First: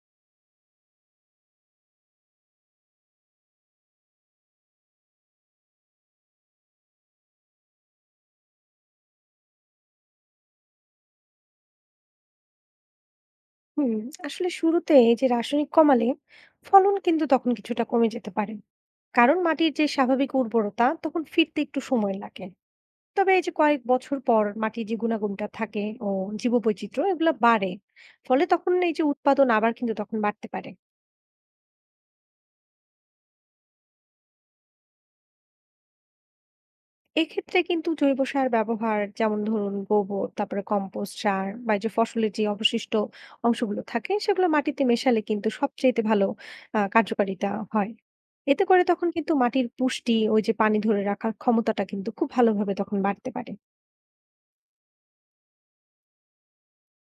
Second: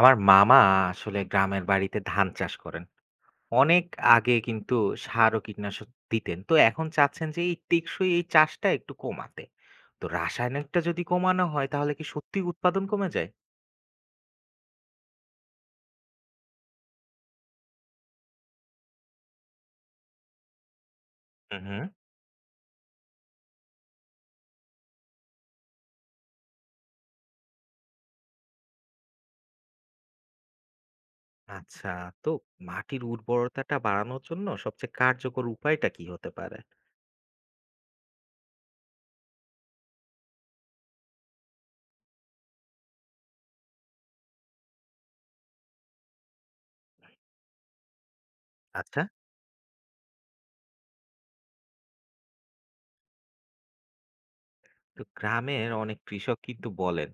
আমার মামা আসলে গ্রামের বাড়িতে ধান চাষ করেন। অনেক আগে কিন্তু সার ও কীটনাশক দিতেন। তো এখন চাচ্ছেন যে এই টেকসই এই চাষটা একটু কমাতে। তো রাসায়নিকটা যদি কমানো হয় তাহলে কি সত্যিই উৎপাদন কমে যায়? হুম আসলে শুরুতে এই যে রাসায়নিক কমালে ফলন কিন্তু তখন কিছুটা কমে যেতে পারে। কারণ মাটির যে স্বাভাবিক উর্বরতা তখন ফিরতে হুম, একটু হুম। সময় লাগে। তবে এই যে কয়েক বছর পর মাটির যে গুণাগুণটা থাকে ও জীববৈচিত্র্য এগুলো বাড়ে, ফলে তখন এই যে উৎপাদন আবার কিন্তু তখন বাড়তে পারে। আচ্ছা, তো মাটির উর্বরতাটা বাড়ানোর জন্য সবচেয়ে কার্যকর উপায়টা কি হতে পারে? এক্ষেত্রে কিন্তু জৈব সার ব্যবহার, যেমন ধরুন গোবর, তারপরে কম্পোস্ট সার বা এই যে ফসলের যে অবশিষ্ট অংশগুলো থাকে সেগুলো মাটিতে মেশালে কিন্তু সবচেয়েতে ভালো কার্যকারিতা হয়। এতে করে আচ্ছা, তখন কিন্তু মাটির পুষ্টি, ওই যে পানি ধরে রাখার ক্ষমতাটা কিন্তু খুব ভালোভাবে তখন বাড়তে পারে। তো গ্রামের অনেক কৃষক কিন্তু বলেন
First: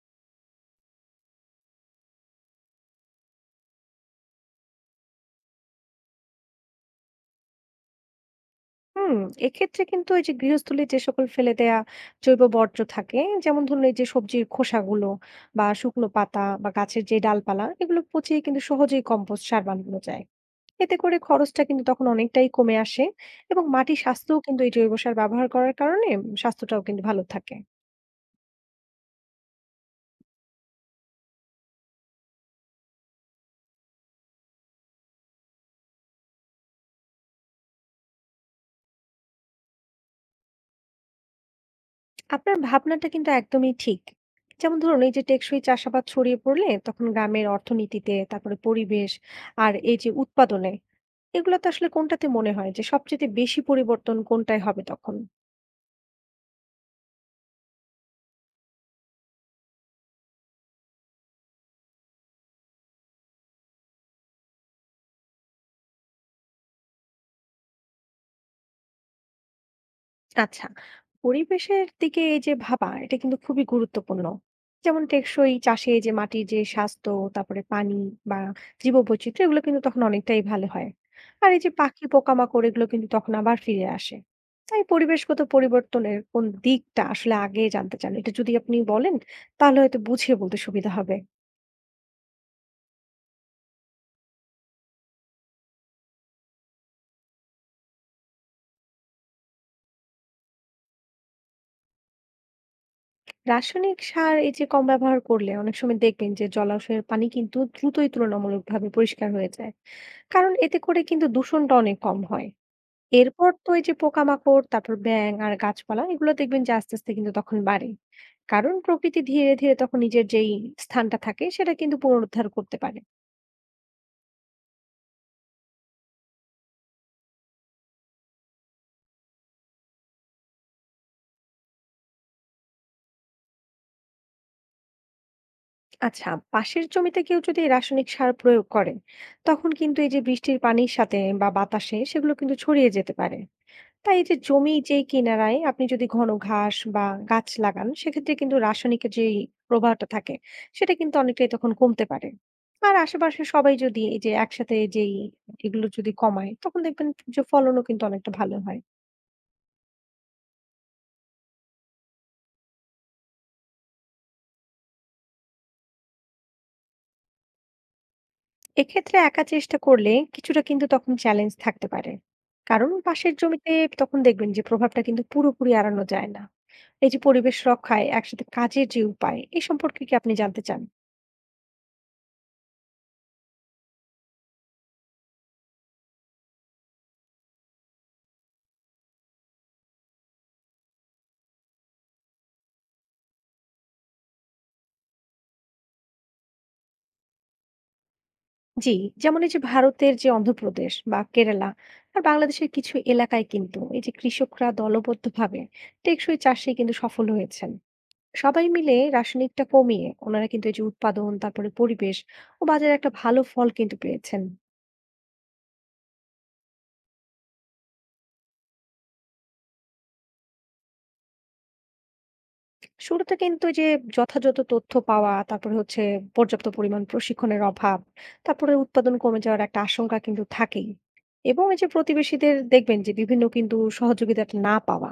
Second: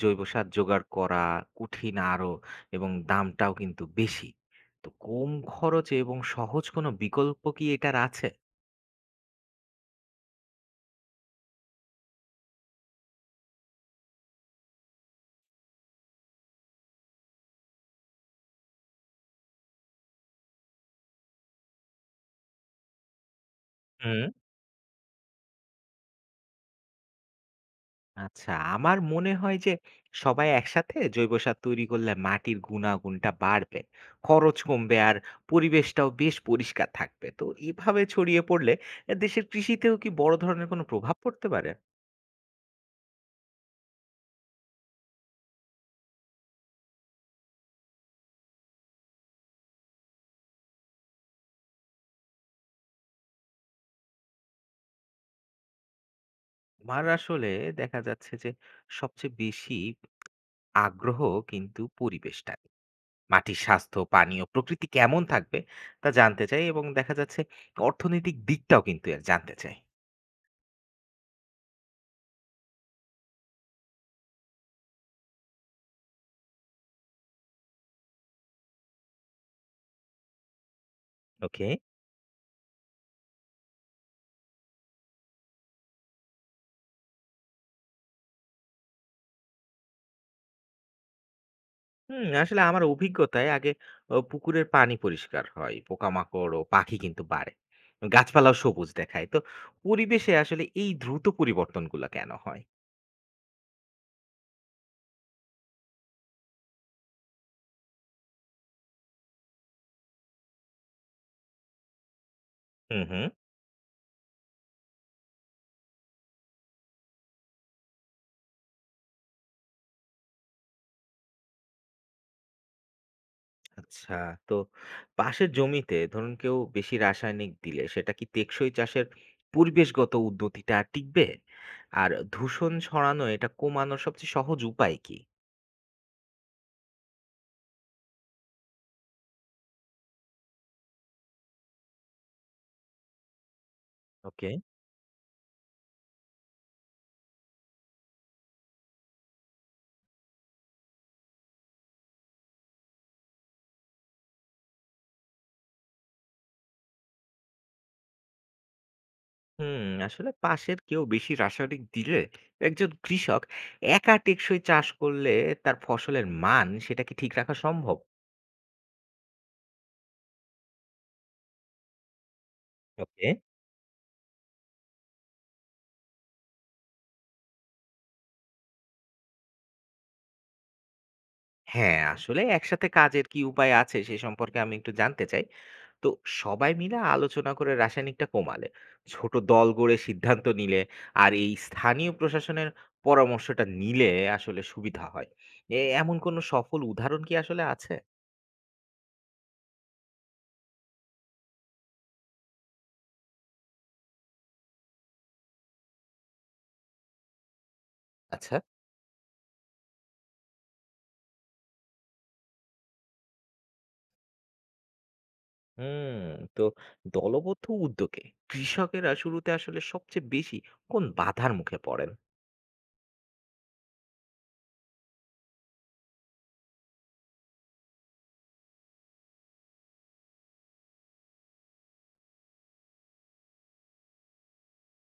জৈব সার জোগাড় করা কঠিন আরো এবং দামটাও কিন্তু বেশি। তো কম খরচে এবং সহজ কোনো বিকল্প কি এটার আছে? হুম এক্ষেত্রে কিন্তু ওই যে গৃহস্থলীর যে সকল ফেলে দেয়া জৈব বর্জ্য থাকে, যেমন ধরুন এই যে সবজির খোসাগুলো বা শুকনো পাতা বা গাছের যে ডালপালা, এগুলো পচিয়ে কিন্তু সহজেই কম্পোস্ট সার বানানো যায়। এতে করে খরচটা কিন্তু তখন অনেকটাই কমে আসে এবং মাটির হুম। স্বাস্থ্যও কিন্তু এই জৈব সার ব্যবহার করার কারণে স্বাস্থ্যটাও কিন্তু ভালো থাকে। আচ্ছা, আমার মনে হয় যে সবাই একসাথে জৈব সার তৈরি করলে মাটির গুণাগুণটা বাড়বে, খরচ কমবে আর পরিবেশটাও বেশ পরিষ্কার থাকবে। তো এভাবে ছড়িয়ে পড়লে এ দেশের কৃষিতেও কি বড় ধরনের কোনো প্রভাব পড়তে পারে? আপনার ভাবনাটা কিন্তু একদমই ঠিক। যেমন ধরুন এই যে টেকসই চাষাবাদ ছড়িয়ে পড়লে তখন গ্রামের অর্থনীতিতে, তারপরে পরিবেশ, আর এই যে উৎপাদনে, এগুলোতে আসলে কোনটাতে মনে হয় যে সবচেয়ে বেশি পরিবর্তন কোনটায় হবে তখন? আমার আসলে দেখা যাচ্ছে যে সবচেয়ে বেশি আগ্রহ কিন্তু পরিবেশটা, মাটির স্বাস্থ্য, পানি ও প্রকৃতি কেমন থাকবে তা জানতে চাই, এবং দেখা যাচ্ছে অর্থনৈতিক দিকটাও কিন্তু এর জানতে চাই। আচ্ছা, পরিবেশের দিকে এই যে ভাবা এটা কিন্তু খুবই গুরুত্বপূর্ণ। যেমন টেকসই চাষে যে মাটির যে স্বাস্থ্য, তারপরে পানি বা জীববৈচিত্র্য, এগুলো কিন্তু তখন অনেকটাই ভালো হয়। আর এই ওকে। যে পাখি, পোকামাকড় এগুলো কিন্তু তখন আবার ফিরে আসে। তাই পরিবেশগত পরিবর্তনের কোন দিকটা আসলে আগে জানতে চান, এটা যদি আপনি বলেন তাহলে হয়তো বুঝিয়ে বলতে সুবিধা হবে। হুম, আসলে আমার অভিজ্ঞতায় আগে পুকুরের পানি পরিষ্কার হয়, পোকামাকড় ও পাখি কিন্তু বাড়ে, গাছপালাও সবুজ দেখায়। তো পরিবেশে আসলে এই দ্রুত পরিবর্তনগুলো কেন হয়? রাসায়নিক সার এই যে কম ব্যবহার করলে অনেক সময় দেখবেন যে জলাশয়ের পানি কিন্তু দ্রুতই তুলনামূলকভাবে পরিষ্কার হয়ে যায়, কারণ এতে করে কিন্তু দূষণটা অনেক কম হয়। হুম, হুম। এরপর তো এই যে পোকামাকড়, তারপর ব্যাঙ আর গাছপালা এগুলো দেখবেন যে আস্তে আস্তে কিন্তু তখন বাড়ে, কারণ প্রকৃতি ধীরে ধীরে তখন নিজের যেই স্থানটা থাকে সেটা কিন্তু পুনরুদ্ধার করতে পারে। আচ্ছা, তো পাশের জমিতে ধরুন কেউ বেশি রাসায়নিক দিলে সেটা কি টেকসই চাষের পরিবেশগত উন্নতিটা আর টিকবে? আর দূষণ ছড়ানো এটা কমানোর সবচেয়ে সহজ উপায় কি? আচ্ছা, পাশের জমিতে কেউ যদি রাসায়নিক সার প্রয়োগ করে তখন কিন্তু এই যে বৃষ্টির পানির সাথে বা বাতাসে সেগুলো কিন্তু ছড়িয়ে যেতে পারে। তাই এই যে ওকে। জমি যে কিনারায় আপনি যদি ঘন ঘাস বা গাছ লাগান সেক্ষেত্রে কিন্তু রাসায়নিকের যে প্রভাবটা থাকে সেটা কিন্তু অনেকটাই তখন কমতে পারে। আর আশেপাশে সবাই যদি এই যে একসাথে যেই এগুলো যদি কমায় তখন দেখবেন যে ফলনও কিন্তু অনেকটা ভালো হয়। হুম, আসলে পাশের কেউ বেশি রাসায়নিক দিলে একজন কৃষক একা টেকসই চাষ করলে তার ফসলের মান সেটা কি ঠিক রাখা সম্ভব? এক্ষেত্রে একা চেষ্টা করলে কিছুটা কিন্তু তখন চ্যালেঞ্জ থাকতে পারে, কারণ ওকে। পাশের জমিতে তখন দেখবেন যে প্রভাবটা কিন্তু পুরোপুরি এড়ানো যায় না। এই যে পরিবেশ রক্ষায় একসাথে কাজের যে উপায়, এই সম্পর্কে কি আপনি জানতে চান? হ্যাঁ, আসলে একসাথে কাজের কি উপায় আছে সে সম্পর্কে আমি একটু জানতে চাই। তো সবাই মিলে আলোচনা করে রাসায়নিকটা কমালে, ছোট দল গড়ে সিদ্ধান্ত নিলে, আর এই স্থানীয় প্রশাসনের পরামর্শটা নিলে আসলে সুবিধা হয়। এমন কোনো সফল উদাহরণ কি আসলে আছে? জি, যেমন এই যে ভারতের যে অন্ধ্রপ্রদেশ বা কেরালা আর বাংলাদেশের কিছু এলাকায় কিন্তু এই যে কৃষকরা দলবদ্ধভাবে টেকসই চাষে কিন্তু সফল হয়েছেন। আচ্ছা। সবাই মিলে রাসায়নিকটা কমিয়ে ওনারা কিন্তু এই যে উৎপাদন, তারপরে পরিবেশ ও বাজারে একটা ভালো ফল কিন্তু পেয়েছেন। হুম, তো দলবদ্ধ উদ্যোগে কৃষকেরা শুরুতে আসলে সবচেয়ে বেশি কোন বাধার মুখে পড়েন? শুরুতে কিন্তু এই যে যথাযথ তথ্য পাওয়া, তারপরে হচ্ছে পর্যাপ্ত পরিমাণ প্রশিক্ষণের অভাব, তারপরে উৎপাদন কমে যাওয়ার একটা আশঙ্কা কিন্তু থাকেই। এবং এই যে প্রতিবেশীদের দেখবেন যে বিভিন্ন কিন্তু সহযোগিতাটা না পাওয়া,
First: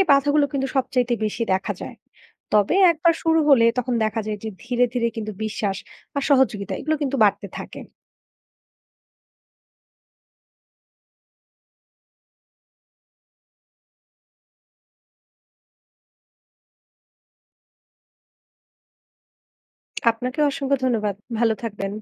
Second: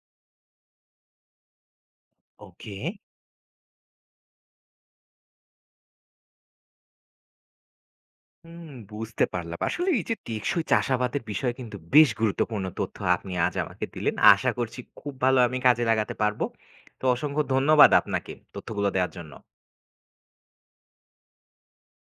এই বাধাগুলো কিন্তু সবচাইতে বেশি দেখা যায়। তবে ওকে। একবার শুরু হলে তখন দেখা যায় যে ধীরে, ধীরে কিন্তু বিশ্বাস আর সহযোগিতা এগুলো কিন্তু বাড়তে থাকে। হুম, বুঝতে পারলাম। আসলে এই যে টেকসই চাষাবাদের বিষয়ে কিন্তু বেশ গুরুত্বপূর্ণ তথ্য আপনি আজ আমাকে দিলেন। আশা করছি খুব ভালো আমি কাজে লাগাতে পারবো। তো অসংখ্য ধন্যবাদ আপনাকে তথ্যগুলো দেওয়ার জন্য। আপনাকেও অসংখ্য ধন্যবাদ। ভালো থাকবেন।